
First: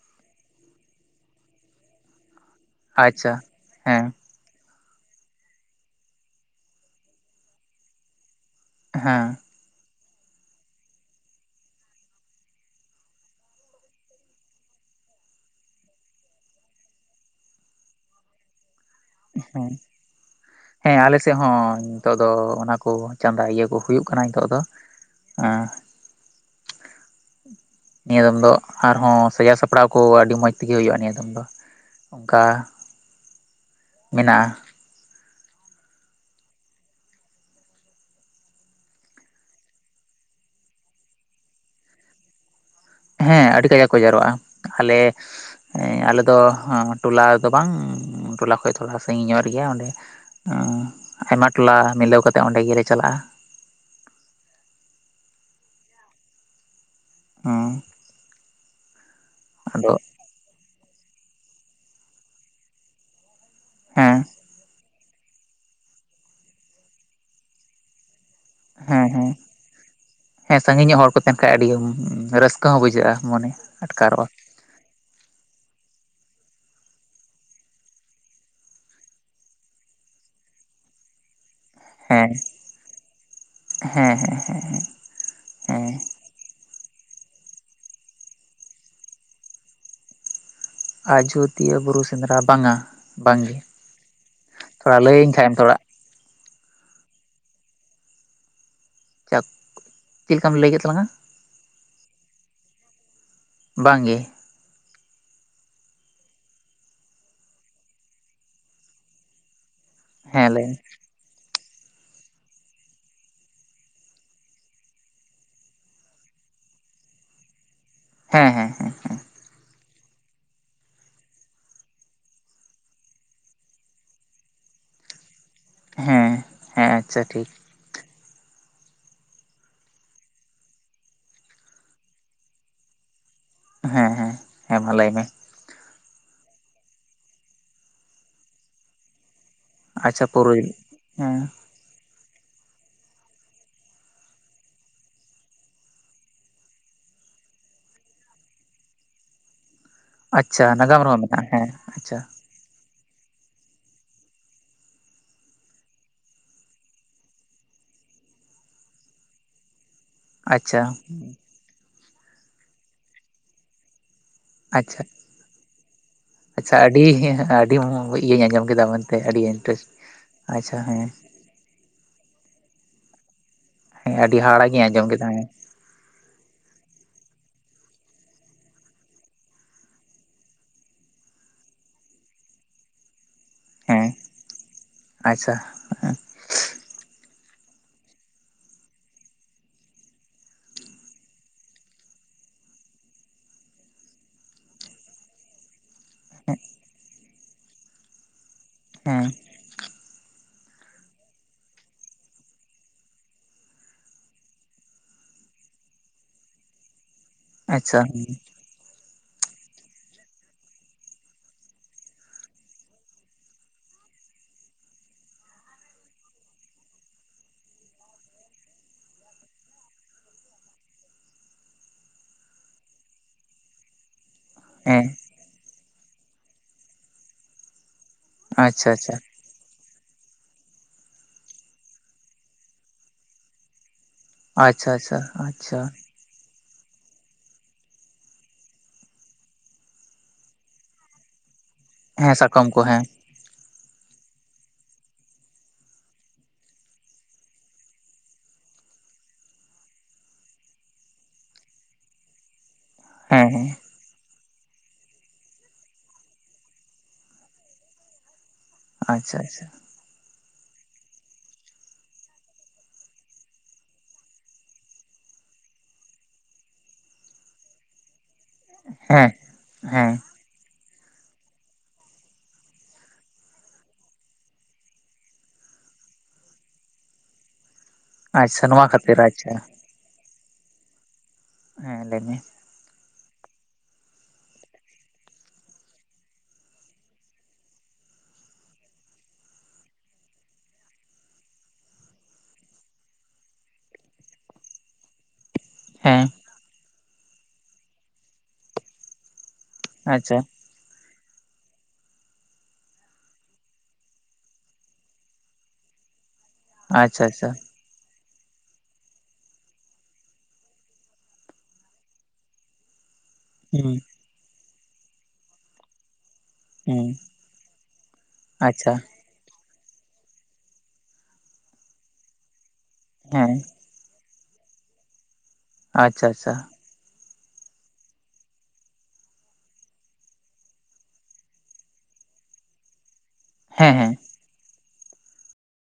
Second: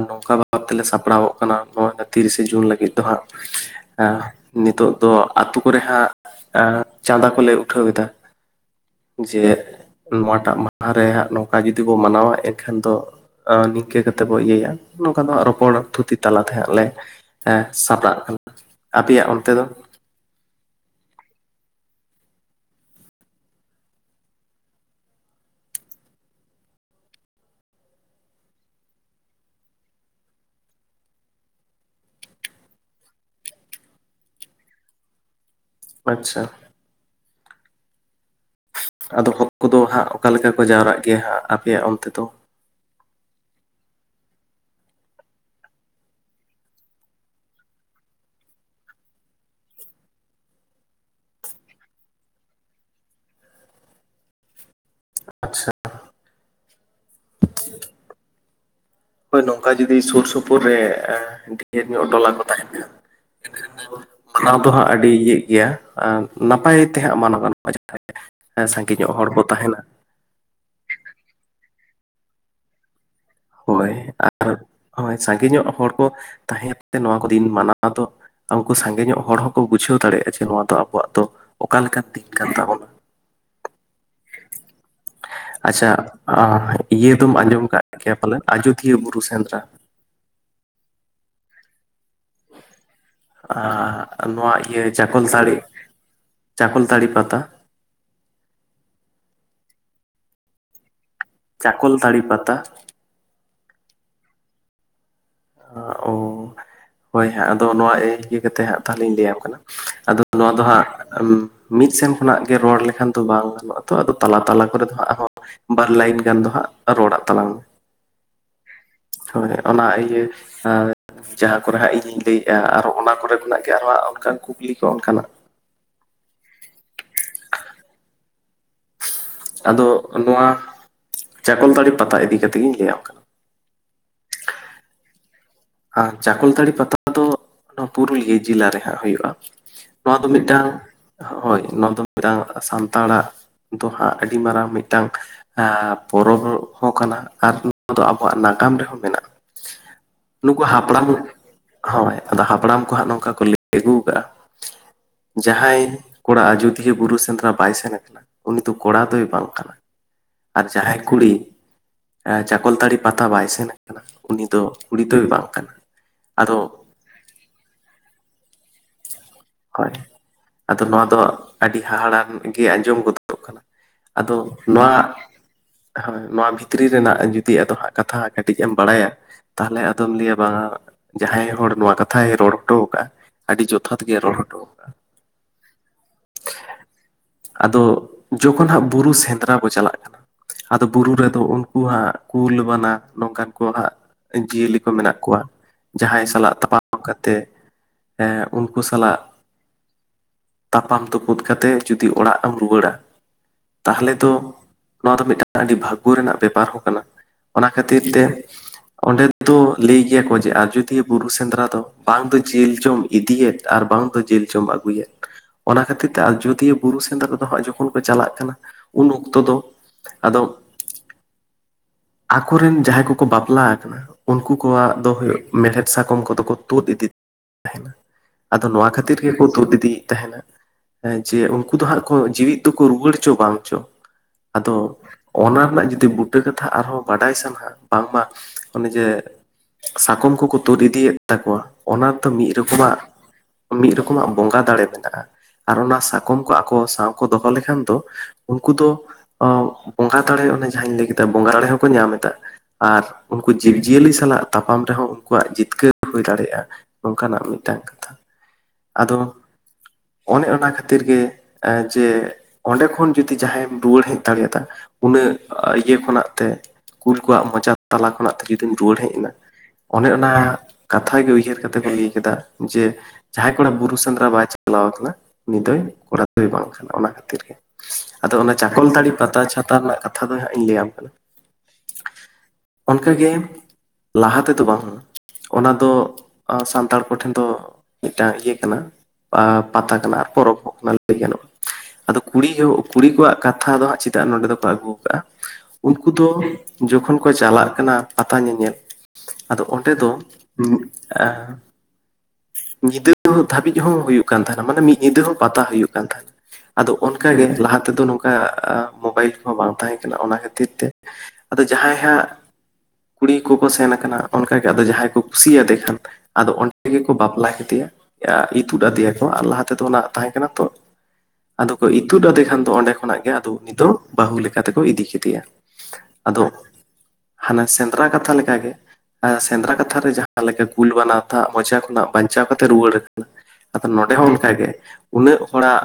ᱱᱚᱝᱠᱟ ᱵᱷᱟᱵ ᱛᱮᱞᱮ ᱥᱟᱯᱲᱟᱣᱚᱜ ᱠᱟᱱᱟ ᱱᱚᱣᱟ ᱛᱤᱨᱤᱥᱮ ᱡᱩᱱ ᱞᱟᱹᱜᱤᱫ। ᱱᱤᱛ ᱫᱚ ᱦᱟᱸᱜ ᱟᱪᱪᱷᱟ ᱦᱮᱸ [inaudible] ᱮᱸ ᱱᱤᱛᱚᱜ ᱫᱚ ᱟᱛᱩ ᱠᱚᱨᱮ ᱦᱟᱸᱜ ᱮᱸᱜ ᱪᱟᱸᱫᱟ ᱠᱚᱞᱮ ᱩᱴᱷᱟᱹᱣ ᱮᱫᱟ। ᱦᱮᱸ ᱡᱮ ᱦᱮᱸ ᱱᱚᱣᱟᱴᱟᱜ ᱢᱟᱦᱟ ᱨᱮ ᱦᱟᱜ ᱱᱚᱝᱠᱟ ᱡᱩᱫᱤ ᱵᱚ ᱢᱟᱱᱟᱣᱟ ᱮᱱᱠᱷᱟᱱ ᱫᱚ ᱱᱤᱝᱠᱟᱹ ᱠᱟᱛᱮᱫ ᱵᱚ ᱤᱭᱟᱹᱭᱟ, ᱱᱚᱝᱠᱟ ᱫᱚ ᱦᱟᱜ ᱨᱚᱯᱚᱲ ᱛᱷᱩᱛᱤ ᱛᱟᱞᱟ ᱛᱮᱦᱟᱜ ᱞᱮ ᱦᱮᱸ ᱥᱟᱯᱲᱟᱜ ᱠᱟᱱᱟ, ᱟᱯᱮᱭᱟᱜ ᱚᱱᱛᱮ ᱫᱚ? ᱦᱮᱸ ᱟᱞᱮ ᱥᱮᱫ ᱦᱚᱸ ᱱᱤᱛᱚᱜ ᱫᱚ ᱚᱱᱟ ᱠᱚ ᱪᱟᱸᱫᱟ ᱤᱭᱟᱹ ᱠᱚ ᱦᱩᱭᱩᱜ ᱠᱟᱱᱟ ᱱᱤᱛᱚᱜ ᱫᱚ। ᱮᱸ ᱱᱤᱭᱟᱹ ᱫᱚᱢ ᱫᱚ ᱟᱨᱦᱚᱸ ᱥᱟᱡᱟᱣ ᱥᱟᱯᱲᱟᱣ ᱠᱚ ᱟᱹᱰᱤ ᱢᱚᱸᱡᱽ ᱛᱮᱜᱮ ᱦᱩᱭᱩᱜ-ᱟ ᱱᱤᱭᱟ ᱫᱚᱢ ᱫᱚ [unintelligible] ᱚᱱᱠᱟ ᱢᱮᱱᱟᱜᱼᱟ। ᱟᱪᱪᱷᱟ। ᱟᱫᱚ ᱦᱚᱲ ᱠᱚᱫᱚ ᱦᱟᱸᱜ ᱚᱠᱟ ᱞᱮᱠᱟ ᱠᱚ ᱡᱟᱣᱨᱟᱜ ᱜᱮᱭᱟ ᱦᱟᱸᱜ ᱟᱯᱮᱭᱟᱜ ᱚᱱᱛᱮ ᱫᱚ? ᱦᱮᱸ ᱟᱹᱰᱤ ᱠᱟᱡᱟᱠ ᱠᱚ ᱡᱟᱨᱣᱟᱜᱼᱟ, ᱟᱞᱮ ᱮᱸ ᱟᱞᱮ ᱫᱚ ᱴᱚᱞᱟ ᱨᱮ ᱫᱚ ᱵᱟᱝ ᱴᱚᱞᱟ ᱠᱷᱚᱱ ᱛᱷᱚᱲᱟ ᱥᱟᱹᱜᱤᱧ ᱧᱚᱜ ᱨᱮᱜᱮ, ᱚᱸᱰᱮ ᱦᱩᱸ, ᱟᱭᱢᱟ ᱴᱚᱞᱟ ᱢᱤᱞᱟᱹᱣ ᱠᱟᱛᱮᱜ ᱚᱸᱰᱮ ᱜᱮᱞᱮ ᱪᱟᱞᱟᱜᱼᱟ। ᱟᱪᱪᱷᱟ। ᱦᱩᱸ। ᱦᱳᱭ, ᱱᱚᱝᱠᱟ ᱡᱩᱫᱤ ᱥᱩᱨ ᱥᱩᱯᱩᱨ ᱨᱮ ᱰᱷᱮᱨ ᱧᱚᱜ ᱴᱚᱞᱟ ᱠᱚ ᱛᱟᱦᱮᱱ ᱦᱮᱸ ᱠᱷᱟᱱ ᱚᱱᱟ ᱫᱚ ᱦᱟᱸᱜ ᱟᱹᱰᱤ ᱤᱭᱟᱹᱜ ᱜᱮᱭᱟ, ᱱᱟᱯᱟᱭ ᱛᱮ ᱦᱟᱸᱜ ᱢᱟᱱᱚᱜ ᱜᱟᱱᱚᱜ [unintelligible] ᱦᱮᱸ, ᱥᱟᱸᱜᱤ ᱧᱚᱜ ᱦᱚᱲ ᱠᱚ ᱛᱟᱸᱦᱮᱱ ᱦᱮᱸ ᱥᱟᱹᱜᱤ ᱧᱚᱜ ᱦᱚᱲ ᱠᱚ ᱛᱟᱸᱦᱮᱱ ᱠᱷᱟᱱ ᱟᱹᱰᱤ ᱨᱟᱹᱥᱠᱟᱹ ᱦᱚᱸ ᱵᱩᱡᱷᱟᱹᱜᱼᱟ ᱢᱚᱱᱮ। ᱦᱳᱭ ᱟᱴᱠᱟᱨᱚᱜᱼᱟ ᱟᱨ ᱦᱳᱭ ᱥᱟᱸᱜᱮ ᱧᱚᱜ ᱦᱚᱲ ᱠᱚ ᱛᱟᱸᱦᱮ ᱛᱮ ᱱᱚᱣᱟ ᱠᱚ ᱫᱤᱱ ᱢᱟᱱᱟᱣᱟ ᱫᱚ ᱩᱱᱠᱩ ᱥᱟᱸᱜᱮ ᱧᱚᱜ ᱦᱚᱲ ᱦᱚᱸᱠᱚ ᱵᱩᱡᱷᱟᱹᱣ ᱫᱟᱲᱮᱭᱟᱜᱼᱟ ᱡᱮ, ᱱᱚᱣᱟ ᱫᱚ ᱟᱵᱚᱣᱟᱜ ᱫᱚ ᱚᱠᱟᱞᱮᱠᱟᱱ ᱫᱤᱠ ᱦᱮᱸ ᱠᱟᱱ ᱛᱟᱵᱚᱱᱟ। ᱦᱮᱸ ᱦᱮᱸ ᱦᱮᱸ। ᱟᱪᱪᱷᱟ ᱦᱮᱸ ᱟᱸ ᱤᱭᱟᱹ ᱫᱚᱢ ᱟᱸᱡᱚᱢ ᱟᱠᱟᱫ ᱜᱮᱭᱟ ᱯᱟᱞᱮᱫ ᱟᱡᱚᱫᱤᱭᱟᱹ ᱵᱩᱨᱩ ᱥᱮᱸᱫᱽᱨᱟ? ᱟᱡᱚᱫᱤᱭᱟᱹ ᱵᱩᱨᱩ ᱥᱮᱸᱫᱽᱨᱟ ᱵᱟᱝ-ᱟ ᱵᱟᱝᱜᱮ, ᱟᱸ, ᱱᱚᱣᱟ ᱤᱭᱟᱹ ᱛᱷᱚᱲᱟ ᱞᱟᱹᱭᱟᱹᱧ ᱠᱷᱟᱡ ᱮᱢ ᱪᱟᱠᱚᱞᱛᱟᱹᱲᱤ ᱛᱷᱚᱲᱟ ᱾ ᱪᱟᱠᱚᱞᱛᱟᱹᱲᱤ ᱯᱟᱛᱟ ᱾ [unintelligible] ᱪᱮᱫ ᱞᱮᱠᱟᱢ ᱞᱟᱹᱭ ᱠᱮᱫ ᱛᱟᱞᱟᱝᱼᱟ? ᱪᱟᱠᱚᱞ ᱛᱟᱹᱲᱤ ᱯᱟᱛᱟ᱾ ᱵᱟᱝ ᱜᱮ᱾ ᱚ ᱦᱳᱭ ᱦᱟᱸᱜ ᱟᱫᱚ ᱱᱚᱣᱟ ᱮᱭᱮᱠ ᱤᱫᱤ ᱠᱟᱛᱮ ᱦᱟᱸᱜ ᱛᱟᱦᱚᱞᱮᱧ ᱞᱮᱭᱟᱢ ᱠᱟᱱᱟ᱾ ᱟᱫᱚ ᱦᱮᱸ ᱱᱚᱣᱟ ᱫᱚ ᱞᱟᱹᱭ ᱢᱮ ᱦᱟᱸᱜ ᱟᱢ ᱢᱤᱫ ᱥᱮᱱ ᱠᱷᱚᱱᱟᱜ ᱜᱮ ᱨᱚᱲ ᱞᱮᱠᱷᱟᱱ ᱫᱚ ᱵᱟᱝ ᱜᱟᱱᱚᱜᱼᱟ ᱛᱚ ᱟᱫᱚ ᱛᱟᱞᱟ ᱛᱟᱞᱟ ᱠᱚᱨᱮ ᱫᱚ ᱦᱟᱸᱜ ᱟᱨᱦᱚ ᱵᱟᱨ ᱞᱟᱭᱤᱱ ᱜᱟᱱ ᱫᱚᱦᱟᱸᱜ ᱨᱚᱲᱟᱜ ᱛᱟᱞᱟᱝ ᱢᱮ᱾ ᱦᱮᱸ ᱦᱮᱸ ᱦᱮᱸ ᱦᱮᱸ ᱦᱳᱭ ᱚᱱᱟ ᱤᱭᱟᱹ ᱟᱨ ᱡᱟᱦᱟᱸ ᱠᱚᱨᱮ ᱦᱟᱸᱜ ᱤᱧᱤᱧ ᱞᱟᱹᱭᱮ-ᱟ ᱟᱨᱦᱚ ᱚᱱᱟ ᱠᱚᱨᱮ ᱠᱷᱚᱱᱟᱜ ᱜᱮ ᱟᱨᱦᱚ ᱚᱱᱠᱟᱱ ᱠᱩᱠᱞᱤ ᱠᱚ ᱚᱱᱠᱟᱱᱟᱜ᱾ ᱦᱮᱸ, ᱦᱮᱸ ᱟᱪᱪᱷᱟ ᱴᱷᱤᱠ᱾ ᱟᱫᱚ ᱱᱚᱣᱟ ᱪᱟᱠᱚᱞ ᱫᱟᱲᱤ ᱯᱟᱛᱟ ᱤᱫᱤ ᱠᱟᱛᱮ ᱜᱤᱧ ᱞᱟᱹᱭᱟᱢ ᱠᱟᱱᱟ᱾ ᱦᱮᱸ ᱦᱮᱸ ᱦᱮᱸ ᱵᱷᱟ ᱞᱟᱹᱭ ᱢᱮ‍? ᱟᱨ ᱪᱟᱠᱚᱞᱛᱟᱹᱲᱤ ᱯᱟᱛᱟ ᱫᱚ ᱱᱚᱣᱟ ᱯᱩᱨᱩᱞᱤᱭᱟᱹ ᱡᱮᱞᱟ ᱨᱮ ᱦᱟᱸᱜ ᱦᱩᱭᱩᱜᱼᱟ ᱾ ᱱᱚᱣᱟ ᱫᱚ ᱟᱪᱪᱷᱟ ᱯᱩᱨᱩᱞ ᱢᱤᱫᱴᱟᱝ, ᱦᱮᱸ ᱦᱳᱭ ᱱᱚᱣᱟ ᱫᱚ ᱢᱤᱫᱴᱟᱝ ᱥᱟᱱᱛᱟᱲᱟᱜ ᱫᱚᱦᱟᱸᱜ ᱟᱹᱰᱤ ᱢᱟᱨᱟᱝ ᱢᱤᱫᱴᱟᱝ ᱯᱚᱨᱚᱵᱽ ᱦᱚᱸ ᱠᱟᱱᱟ ᱟᱨ ᱱᱚᱣᱟ ᱫᱚ ᱟᱵᱚᱣᱟᱜ ᱱᱟᱜᱟᱢ ᱨᱮᱦᱚᱸ ᱢᱮᱱᱟᱜᱼᱟ ᱾ ᱱᱩᱠᱩ ᱟᱪᱪᱷᱟ ᱱᱟᱜᱟᱢ ᱦᱟᱯᱲᱟᱢ ᱨᱮᱦᱚᱸ ᱢᱮᱱᱟᱜᱼᱟ ᱦᱮᱸ ᱦᱳᱭ ᱟᱪᱪᱷᱟ ᱟᱫᱚ ᱦᱟᱯᱲᱟᱢ ᱠᱚ ᱦᱟᱸᱜ ᱱᱚᱝᱠᱟ ᱠᱚ ᱞᱟᱹᱭ ᱟᱹᱜᱩ ᱠᱟᱜᱼᱟ᱾ ᱡᱟᱦᱟᱸᱭ ᱠᱚᱲᱟ ᱟᱡᱚᱫᱤᱭᱟᱹ ᱵᱩᱨᱩ ᱥᱮᱸᱫᱽᱨᱟ ᱵᱟᱭ ᱥᱮᱱ ᱟᱠᱟᱱᱟ ᱩᱱᱤ ᱫᱚ ᱠᱚᱲᱟ ᱫᱚᱭ ᱵᱟᱝ ᱠᱟᱱᱟ᱾ ᱟᱪᱪᱷᱟ ᱡᱟᱦᱟᱸᱭ ᱠᱩᱲᱤ ᱪᱟᱠᱚᱞᱛᱟᱹᱲᱤ ᱯᱟᱛᱟ ᱵᱟᱭ ᱥᱮᱱ ᱠᱟᱱᱟ ᱩᱱᱤ ᱫᱚ ᱟᱪᱪᱷᱟ ᱠᱩᱲᱤ ᱵᱟᱝ ᱠᱟᱱᱟ᱾ ᱟᱫᱚ ᱟᱪᱪᱷᱟ ᱟᱹᱰᱤ ᱟᱹᱰᱤ ᱤᱭᱟᱹᱧ ᱟᱸᱡᱚᱢ ᱠᱮᱫᱟ᱾ ᱢᱮᱱ ᱛᱮ ᱟᱹᱰᱤ ᱤᱱᱴᱟᱨᱮᱥᱴ ᱦᱳᱭ ᱟᱪᱪᱷᱟ ᱟᱫᱚ ᱱᱚᱣᱟ ᱦᱮᱸ ᱫᱚ ᱟᱹᱰᱤ ᱦᱟᱦᱟᱲᱟᱢ ᱜᱮ ᱟᱸᱡᱚᱢ ᱜᱚᱫᱚᱜ ᱫᱚᱜ ᱠᱟᱱᱟ᱾ ᱦᱮᱸ ᱟᱫᱚ ᱟᱹᱰᱤ ᱦᱟᱦᱟᱲᱟᱜ ᱜᱤᱧ ᱱᱟᱣᱟ ᱟᱸᱡᱚᱢ ᱠᱮᱫᱟ ᱦᱮᱸ ᱦᱳᱭ ᱱᱚᱣᱟ ᱵᱷᱤᱛᱨᱤ ᱨᱮᱱᱟᱜ ᱡᱩᱫᱤ ᱟᱫᱚ ᱦᱟᱸᱜ ᱠᱟᱛᱷᱟ ᱠᱟᱹᱴᱤᱡ ᱮᱢ ᱵᱟᱲᱟᱭᱟ, ᱛᱟᱦᱚᱞᱮ ᱟᱫᱚᱢ ᱞᱟᱹᱭᱟ ᱵᱟᱝ ᱡᱟᱦᱟᱸᱭ ᱦᱚᱲ ᱱᱚᱣᱟ ᱠᱟᱛᱷᱟᱭ ᱨᱚᱲ ᱦᱚᱴᱚ ᱟᱠᱟᱼᱟ, ᱟᱹᱰᱤ ᱡᱚᱛ ᱦᱮᱸ ᱨᱚᱲ ᱟᱪᱪᱷᱟ ᱦᱚᱴᱚᱠᱟᱜ-ᱟ᱾ ᱟᱫᱚ ᱡᱚᱠᱷᱚᱱ ᱦᱟᱸᱜ ᱵᱩᱨᱩ ᱥᱮᱸᱫᱽᱨᱟ ᱵᱚᱱ ᱪᱟᱞᱟᱜ ᱠᱟᱱᱟ ᱟᱫᱚ ᱵᱩᱨᱩ ᱨᱮ ᱫᱚ ᱩᱱᱠᱩ ᱦᱟᱸᱜ ᱠᱩᱞ ᱵᱟᱱᱟ ᱱᱚᱝᱠᱟᱱ ᱠᱚ ᱦᱟᱸᱜ ᱡᱤᱭᱟᱹᱞᱤ ᱠᱚ ᱢᱮᱱᱟᱜ ᱠᱚᱣᱟ᱾ ᱡᱟᱦᱟᱸᱭ ᱥᱟᱞᱟᱜ ᱦᱮᱸ ᱛᱟᱯᱟᱢ ᱠᱟᱛᱮᱜ ᱮ ᱩᱱᱠᱩ ᱥᱟᱞᱟᱜ ᱛᱟᱯᱟᱢ ᱛᱳᱯᱳᱫ ᱠᱟᱛᱮ ᱡᱩᱫᱤ ᱚᱲᱟᱜ ᱮᱢ ᱨᱩᱣᱟᱹᱲᱟ ᱛᱟᱦᱚᱞᱮ ᱫᱚ ᱱᱚᱣᱟ ᱫᱚ ᱢᱤᱫᱴᱟᱝ ᱟᱹᱰᱤ ᱵᱷᱟᱜᱜᱳ ᱨᱮᱱᱟᱜ ᱵᱮᱯᱟᱨ ᱦᱚᱸ ᱠᱟᱱᱟ᱾ ᱚᱱᱟ ᱟᱪᱪᱷᱟ ᱠᱷᱟᱹᱛᱤᱨ ᱛᱮ ᱚᱸᱰᱮ ᱫᱚ ᱞᱟᱹᱭ ᱜᱮᱭᱟ ᱠᱚ ᱡᱮ ᱟᱡᱚᱫᱤᱭᱟᱹ ᱵᱩᱨᱩ ᱥᱮᱸᱫᱽᱨᱟ ᱫᱚ ᱵᱟᱝ ᱫᱚ ᱡᱤᱞ ᱪᱚᱢ ᱤᱫᱤᱭᱮᱫ ᱟᱨ ᱵᱟᱝ ᱫᱚ ᱡᱤᱞ ᱪᱚᱢ ᱟᱹᱜᱩᱭᱮᱫ ᱚᱱᱟ ᱠᱷᱟᱹᱛᱤᱨ ᱛᱮ ᱟᱡᱳᱫᱤᱭᱟᱹ ᱵᱩᱨᱩ ᱥᱮᱸᱫᱽᱨᱟ ᱠᱚ ᱫᱚ ᱦᱟᱸᱜ ᱡᱚᱠᱷᱚᱱ ᱠᱚ ᱪᱟᱞᱟᱜ ᱠᱟᱱᱟ ᱩᱱ ᱚᱠᱛᱚ ᱫᱚ ᱟᱫᱚ ᱟᱠᱚ ᱨᱮᱱ ᱡᱟᱦᱟᱸᱭ ᱠᱚ ᱠᱚ ᱵᱟᱯᱞᱟ ᱟᱠᱟᱱᱟ ᱩᱱᱠᱩ ᱠᱚᱣᱟᱜ ᱦᱮᱸ ᱫᱚ ᱦᱩᱭᱩᱜ ᱢᱮᱲᱦᱮᱫ ᱥᱟᱠᱟᱢ ᱠᱚᱫᱚ ᱠᱚ ᱛᱳᱫ ᱤᱫᱤ ᱟᱫᱚ ᱟᱪᱪᱷᱟ ᱱᱚᱣᱟ ᱟᱪᱪᱷᱟ ᱠᱷᱟᱹᱛᱤᱨ ᱜᱮ ᱠᱚ ᱛᱳᱫ ᱤᱫᱤᱭᱮᱫ ᱛᱟᱦᱮᱱᱟ ᱦᱮᱸ ᱡᱮ ᱩᱱᱠᱩ ᱫᱚ ᱦᱟᱸᱜ ᱠᱚ ᱡᱤᱣᱮᱫ ᱛᱮᱠᱚ ᱨᱩᱣᱟᱹᱲ ᱪᱚ ᱵᱟᱝ ᱪᱚ᱾ ᱟᱫᱚ ᱟᱪᱪᱷᱟ ᱟᱪᱪᱷᱟ ᱚᱱᱟ ᱟᱪᱪᱷᱟ ᱨᱮᱱᱟᱜ ᱡᱩᱫᱤ ᱵᱩᱴ [unintelligible] ᱠᱟᱛᱷᱟ ᱟᱨ ᱦᱚᱸ ᱵᱟᱰᱟᱭ ᱥᱟᱱᱟ ᱵᱟᱝᱢᱟ ᱚᱱᱮ ᱡᱮ ᱥᱟᱠᱚᱢ ᱠᱚᱠᱚ ᱛᱳᱫ ᱤᱫᱤᱭᱮᱫ ᱛᱟᱠᱚᱣᱟ ᱚᱱᱟ ᱫᱚ ᱦᱮᱸ ᱢᱤᱫ ᱥᱟᱠᱟᱢ ᱠᱚ ᱨᱚᱠᱚᱢᱟᱜ ᱦᱮᱸ ᱢᱤᱫ ᱨᱚᱠᱚᱢᱟᱜ ᱵᱚᱸᱜᱟ ᱫᱟᱲᱮ ᱢᱮᱱᱟᱜᱼᱟ᱾ ᱟᱨ ᱚᱱᱟ ᱥᱟᱠᱚᱢ ᱠᱚ ᱟᱠᱚ ᱥᱟᱶ ᱠᱚ ᱫᱚ ᱦᱚ ᱞᱮᱠᱷᱟᱱ ᱫᱚ ᱩᱱᱠᱩ ᱫᱚ ᱚ ᱵᱚᱸᱜᱟ ᱫᱟᱲᱮ ᱚᱱᱮ ᱡᱟᱦᱟᱸᱧ ᱞᱟᱹᱭ ᱠᱮᱫᱟ ᱵᱚᱸᱜᱟ ᱫᱟᱲᱮ ᱦᱚᱸ ᱠᱚ ᱧᱟᱢ ᱮᱫᱟ ᱟᱨ ᱦᱮᱸ ᱩᱱᱠᱩ ᱦᱮᱸ ᱡᱤᱣᱤ ᱡᱤᱭᱟᱹᱞᱤ ᱥᱟᱞᱟᱜ ᱛᱟᱯᱟᱢ ᱨᱮ ᱦᱚᱸ ᱩᱱᱠᱩᱣᱟᱜ ᱡᱤᱛᱠᱟᱹᱨ ᱦᱳᱭ ᱫᱟᱲᱮᱼᱟ, ᱱᱚᱝᱠᱟᱱᱟᱜ ᱢᱤᱫᱴᱟᱝ ᱠᱟᱛᱷᱟ᱾ ᱟᱫᱚ ᱟᱪᱪᱷᱟ ᱟᱪᱪᱷᱟ ᱚᱱᱮ ᱚᱱᱟ ᱠᱷᱟᱹᱛᱤᱨ ᱜᱮ ᱡᱮ ᱚᱸᱰᱮ ᱠᱷᱚᱱ ᱡᱩᱫᱤ ᱡᱟᱦᱟᱸᱭᱮᱢ ᱨᱩᱣᱟᱹᱲ ᱦᱮᱡ ᱫᱟᱲᱮᱭᱟᱫᱟ᱾ ᱩᱱᱟᱹᱜ ᱤᱭᱟᱹ ᱠᱷᱚᱱᱟᱜ ᱛᱮ ᱠᱩᱞ ᱠᱚᱣᱟᱜ ᱢᱚᱪᱟ ᱛᱟᱞᱟ ᱠᱷᱚᱱᱟᱜᱼᱼ ᱡᱩᱫᱤᱢ ᱨᱩᱣᱟᱹᱲ ᱦᱮᱡ ᱦᱮᱸ ᱮᱱᱟ ᱚᱱᱮ ᱦᱮᱸ ᱚᱱᱟ ᱠᱟᱛᱷᱟ ᱜᱮ ᱩᱭᱦᱟᱹᱨ ᱠᱟᱛᱮ ᱠᱚ ᱞᱟᱹᱭ ᱠᱮᱫᱟ ᱡᱮᱼᱼ ᱡᱟᱦᱟᱸᱭ ᱠᱚᱲᱟ ᱵᱩᱨᱩ ᱥᱮᱸᱫᱽᱨᱟ ᱵᱟᱭ ᱪᱟᱞᱟᱣ ᱠᱟᱱᱟ ᱩᱱᱤ ᱫᱚᱭ ᱠᱚᱲᱟ ᱫᱚᱭ ᱵᱟᱝ ᱠᱟᱱᱟ ᱚᱱᱟ ᱠᱷᱟᱹᱛᱤᱨ ᱜᱮᱼᱼ ᱟᱫᱚ ᱚᱱᱮ ᱟᱪᱪᱷᱟ ᱱᱚᱣᱟ ᱪᱟᱠᱚᱞᱛᱟᱹᱲᱤ ᱠᱷᱟᱹᱛᱤᱨ ᱯᱟᱛᱟ ᱟᱪᱪᱷᱟ ᱪᱷᱟᱛᱟ ᱨᱮᱱᱟᱜ ᱠᱟᱛᱷᱟ ᱫᱚ ᱦᱟᱸᱜ ᱤᱧ ᱞᱟᱹᱭ ᱟᱢ ᱠᱟᱱᱟ᱾ ᱦᱮᱸ ᱞᱟᱹᱭ ᱢᱮ᱾ ᱚᱱᱠᱟ ᱜᱮᱼᱼᱼ ᱞᱟᱦᱟ ᱛᱮ ᱫᱚ ᱵᱟᱝ ᱚᱱᱟ ᱫᱚ ᱥᱟᱱᱛᱟᱲ ᱠᱚ ᱴᱷᱮᱱ ᱫᱚᱼᱼ ᱢᱤᱫᱴᱟᱝ ᱤᱭᱟᱹ ᱠᱟᱱᱟ ᱯᱟᱛᱟ ᱠᱟᱱᱟ ᱯᱚᱨᱚᱵ ᱦᱚᱸ ᱠᱟᱱᱟ ᱞᱟᱹᱭ ᱜᱟᱱᱚᱜᱼᱟ ᱟᱫᱚ ᱠᱩᱲᱤ ᱠᱩᱲᱤ ᱠᱚᱣᱟᱜ ᱠᱟᱛᱷᱟ ᱫᱚ ᱦᱟᱸᱜ ᱪᱮᱫᱟᱜ ᱱᱚᱰᱮ ᱫᱚ ᱠᱚ ᱟᱹᱜᱩ ᱠᱟᱜᱼᱟ ᱩᱱᱠᱩ ᱫᱚ ᱦᱮᱸ ᱡᱚᱠᱷᱚᱱ ᱠᱚ ᱪᱟᱞᱟᱜ ᱠᱟᱱᱟ ᱯᱟᱛᱟ ᱧᱮᱧᱮᱞ ᱟᱫᱚ ᱚᱸᱰᱮ ᱫᱚᱼ ᱟᱪᱪᱷᱟ [unintelligible] ᱧᱤᱫᱟᱹ ᱫᱷᱟᱹᱵᱤᱡ ᱦᱚᱸ ᱦᱩᱭᱩᱜ ᱠᱟᱱ ᱛᱟᱦᱮᱱᱟ ᱢᱟᱱᱮ ᱢᱤᱫ ᱧᱤᱫᱟᱹ ᱦᱚᱸ ᱯᱟᱛᱟ ᱦᱩᱭᱩᱜ ᱠᱟᱱ ᱛᱟᱦᱮᱸᱱᱟ᱾ ᱟᱫᱚ ᱟᱪᱪᱷᱟ ᱚᱱᱠᱟ ᱜᱮ ᱟᱪᱪᱷᱟ ᱞᱟᱦᱟ ᱛᱮ ᱫᱚ ᱱᱚᱝᱠᱟ ᱢᱳᱵᱟᱭᱤᱞ ᱠᱚ ᱦᱚᱸ ᱵᱟᱝ ᱛᱟᱦᱮᱸ ᱠᱟᱱᱟ ᱚᱱᱟ ᱠᱷᱟᱹᱛᱤᱨ ᱛᱮᱼᱼ ᱟᱫᱚ ᱡᱟᱦᱟᱸᱭ ᱦᱟᱸᱜᱼᱼ ᱠᱩᱲᱤ ᱠᱚ ᱠᱚ ᱥᱮᱱ ᱦᱩᱸ ᱟᱠᱟᱱᱟ ᱚᱱᱠᱟ ᱜᱮ ᱟᱫᱚ ᱡᱟᱦᱟᱸᱭ ᱠᱚ ᱠᱩᱥᱤᱭ ᱟᱫᱮ ᱠᱷᱟᱱ ᱟᱫᱚ ᱚᱸᱰᱮ ᱜᱮ ᱦᱩᱸ ᱠᱚ ᱵᱟᱯᱞᱟᱼᱼ ᱞᱟ ᱠᱮᱫᱮᱭᱟ ᱤᱛᱩᱫ ᱟᱪᱪᱷᱟ ᱟᱫᱮᱭᱟ᱾ ᱟᱨ ᱞᱟᱦᱟ ᱛᱮ ᱫᱚ ᱚᱱᱟ ᱛᱟᱦᱮᱸ ᱠᱟᱱᱟ ᱛᱚ ᱟᱫᱚ ᱠᱚ ᱤᱛᱩᱫ ᱟᱫᱮ ᱠᱷᱟᱱ ᱫᱚ ᱚᱸᱰᱮ ᱠᱷᱚᱱᱟᱜ ᱜᱮ ᱟᱫᱚ ᱦᱮᱸ ᱩᱱᱤ ᱫᱚᱼᱼ ᱵᱟᱹᱦᱩ ᱞᱮᱠᱟ ᱛᱮ ᱠᱚ ᱤᱫᱤ ᱠᱮᱫᱮᱭᱟ ᱟᱪᱪᱷᱟ ᱟᱫᱚᱼᱼ ᱟᱪᱪᱷᱟ ᱦᱟᱱᱮ ᱥᱮᱸᱫᱽᱨᱟ ᱠᱟᱛᱷᱟ ᱞᱮᱠᱟᱜᱮ ᱥᱮᱸᱫᱽᱨᱟ ᱠᱟᱛᱷᱟᱨᱮ ᱡᱟᱦᱟᱸ ᱞᱮᱠᱟ ᱠᱩᱞ ᱵᱟᱱᱟᱛᱟᱜ ᱢᱚᱪᱟ ᱠᱷᱚᱱᱟᱜ ᱵᱟᱧᱪᱟᱣ ᱠᱟᱛᱮ ᱨᱩᱣᱟᱹᱲ ᱟᱠᱟᱱᱟ ᱟᱫᱚ ᱦᱮᱸ ᱱᱚᱰᱮ ᱦᱮᱸ ᱦᱚᱸ ᱠᱟᱭ ᱜᱮ ᱩᱱᱟᱹᱜ ᱦᱚᱲᱟᱜ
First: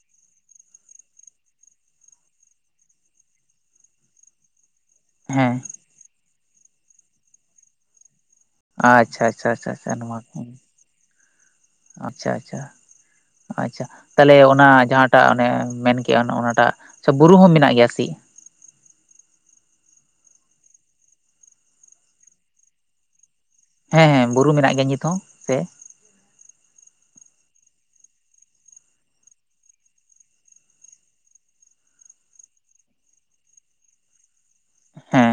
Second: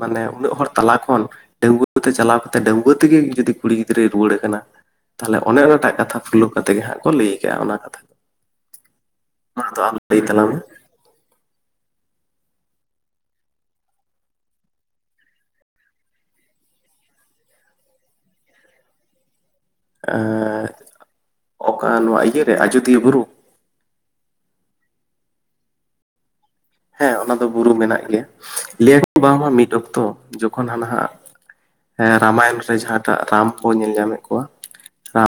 ᱢᱟᱱᱮ ᱩᱱᱟᱹᱜ ᱦᱚᱲ ᱛᱟᱞᱟ ᱠᱷᱚᱱ ᱰᱟᱹᱜᱩᱣᱟᱹ ᱛᱮ ᱪᱟᱞᱟᱣ ᱠᱟᱛᱮᱫ ᱰᱟᱹᱜᱩᱣᱟᱹ ᱛᱮᱜᱮ ᱡᱩᱫᱤ ᱠᱩᱲᱤ ᱜᱤᱫᱽᱨᱟᱹᱭ ᱨᱩᱣᱟᱹᱲ ᱠᱟᱱᱟ ᱛᱟᱦᱞᱮ ᱦᱮᱸ ᱚᱱᱮ ᱚᱱᱟᱴᱟᱜ ᱠᱟᱛᱷᱟ ᱯᱷᱩᱞᱚᱠ ᱠᱟᱛᱮᱜ ᱜᱮ ᱦᱟᱸᱜ ᱠᱚ ᱞᱟᱹᱭ ᱠᱟᱜᱼᱟ ᱚᱱᱟ ᱠᱟᱛᱷᱟ ᱟᱪᱪᱷᱟ ᱟᱪᱪᱷᱟ ᱢᱟ ᱟᱫᱚ ᱟᱪᱷᱟ ᱟᱢ ᱱᱚᱣᱟ ᱞᱟᱹᱭ ᱠᱚ ᱛᱟᱞᱟᱝ ᱢᱮ ᱟᱪᱪᱷᱟ ᱟᱪᱪᱷᱟ ᱟᱪᱷᱟ ᱛᱟᱦᱞᱮ ᱚᱱᱟ ᱡᱟᱦᱟᱸᱴᱟᱜ ᱚᱱᱮ ᱢᱮᱱᱠᱮᱜᱼᱟ ᱚᱱᱮ ᱚᱱᱟᱴᱟᱜ ᱥᱮ ᱵᱩᱨᱩ ᱦᱚᱸ ᱢᱮᱱᱟᱜ ᱜᱮᱭᱟ ᱥᱤ ᱮᱸᱜᱻ ᱚᱠᱟ ᱱᱚᱣᱟ ᱤᱭᱟᱹᱨᱮ ᱟᱡᱚᱫᱤᱭᱟᱹ ᱵᱩᱨᱩ ᱦᱮᱸ ᱦᱮᱸ ᱵᱩᱨᱩ ᱢᱮᱱᱟᱜ ᱜᱮᱭᱟ ᱧᱤᱛ ᱦᱚᱸ ᱥᱮ ᱦᱮᱸ ᱚᱱᱟ ᱫᱚ ᱵᱩᱨᱩ ᱢᱮᱱᱟᱜ ᱜᱮᱭᱟ ᱞᱟᱹᱭ ᱟᱠᱚ ᱵᱟᱝᱢᱟ ᱢᱤᱫ ᱚᱠᱛᱚ ᱡᱚᱠᱷᱚᱱ ᱦᱟᱱᱟ ᱦᱟᱸᱜ ᱦᱮ ᱨᱟᱢᱟᱭᱚᱱ ᱨᱮ ᱡᱟᱦᱟᱸᱴᱟᱜ ᱨᱟᱢ ᱠᱚ ᱧᱮᱞ ᱧᱟᱢᱮᱫ ᱠᱚᱣᱟ ᱨᱟᱢ ᱦᱮᱸ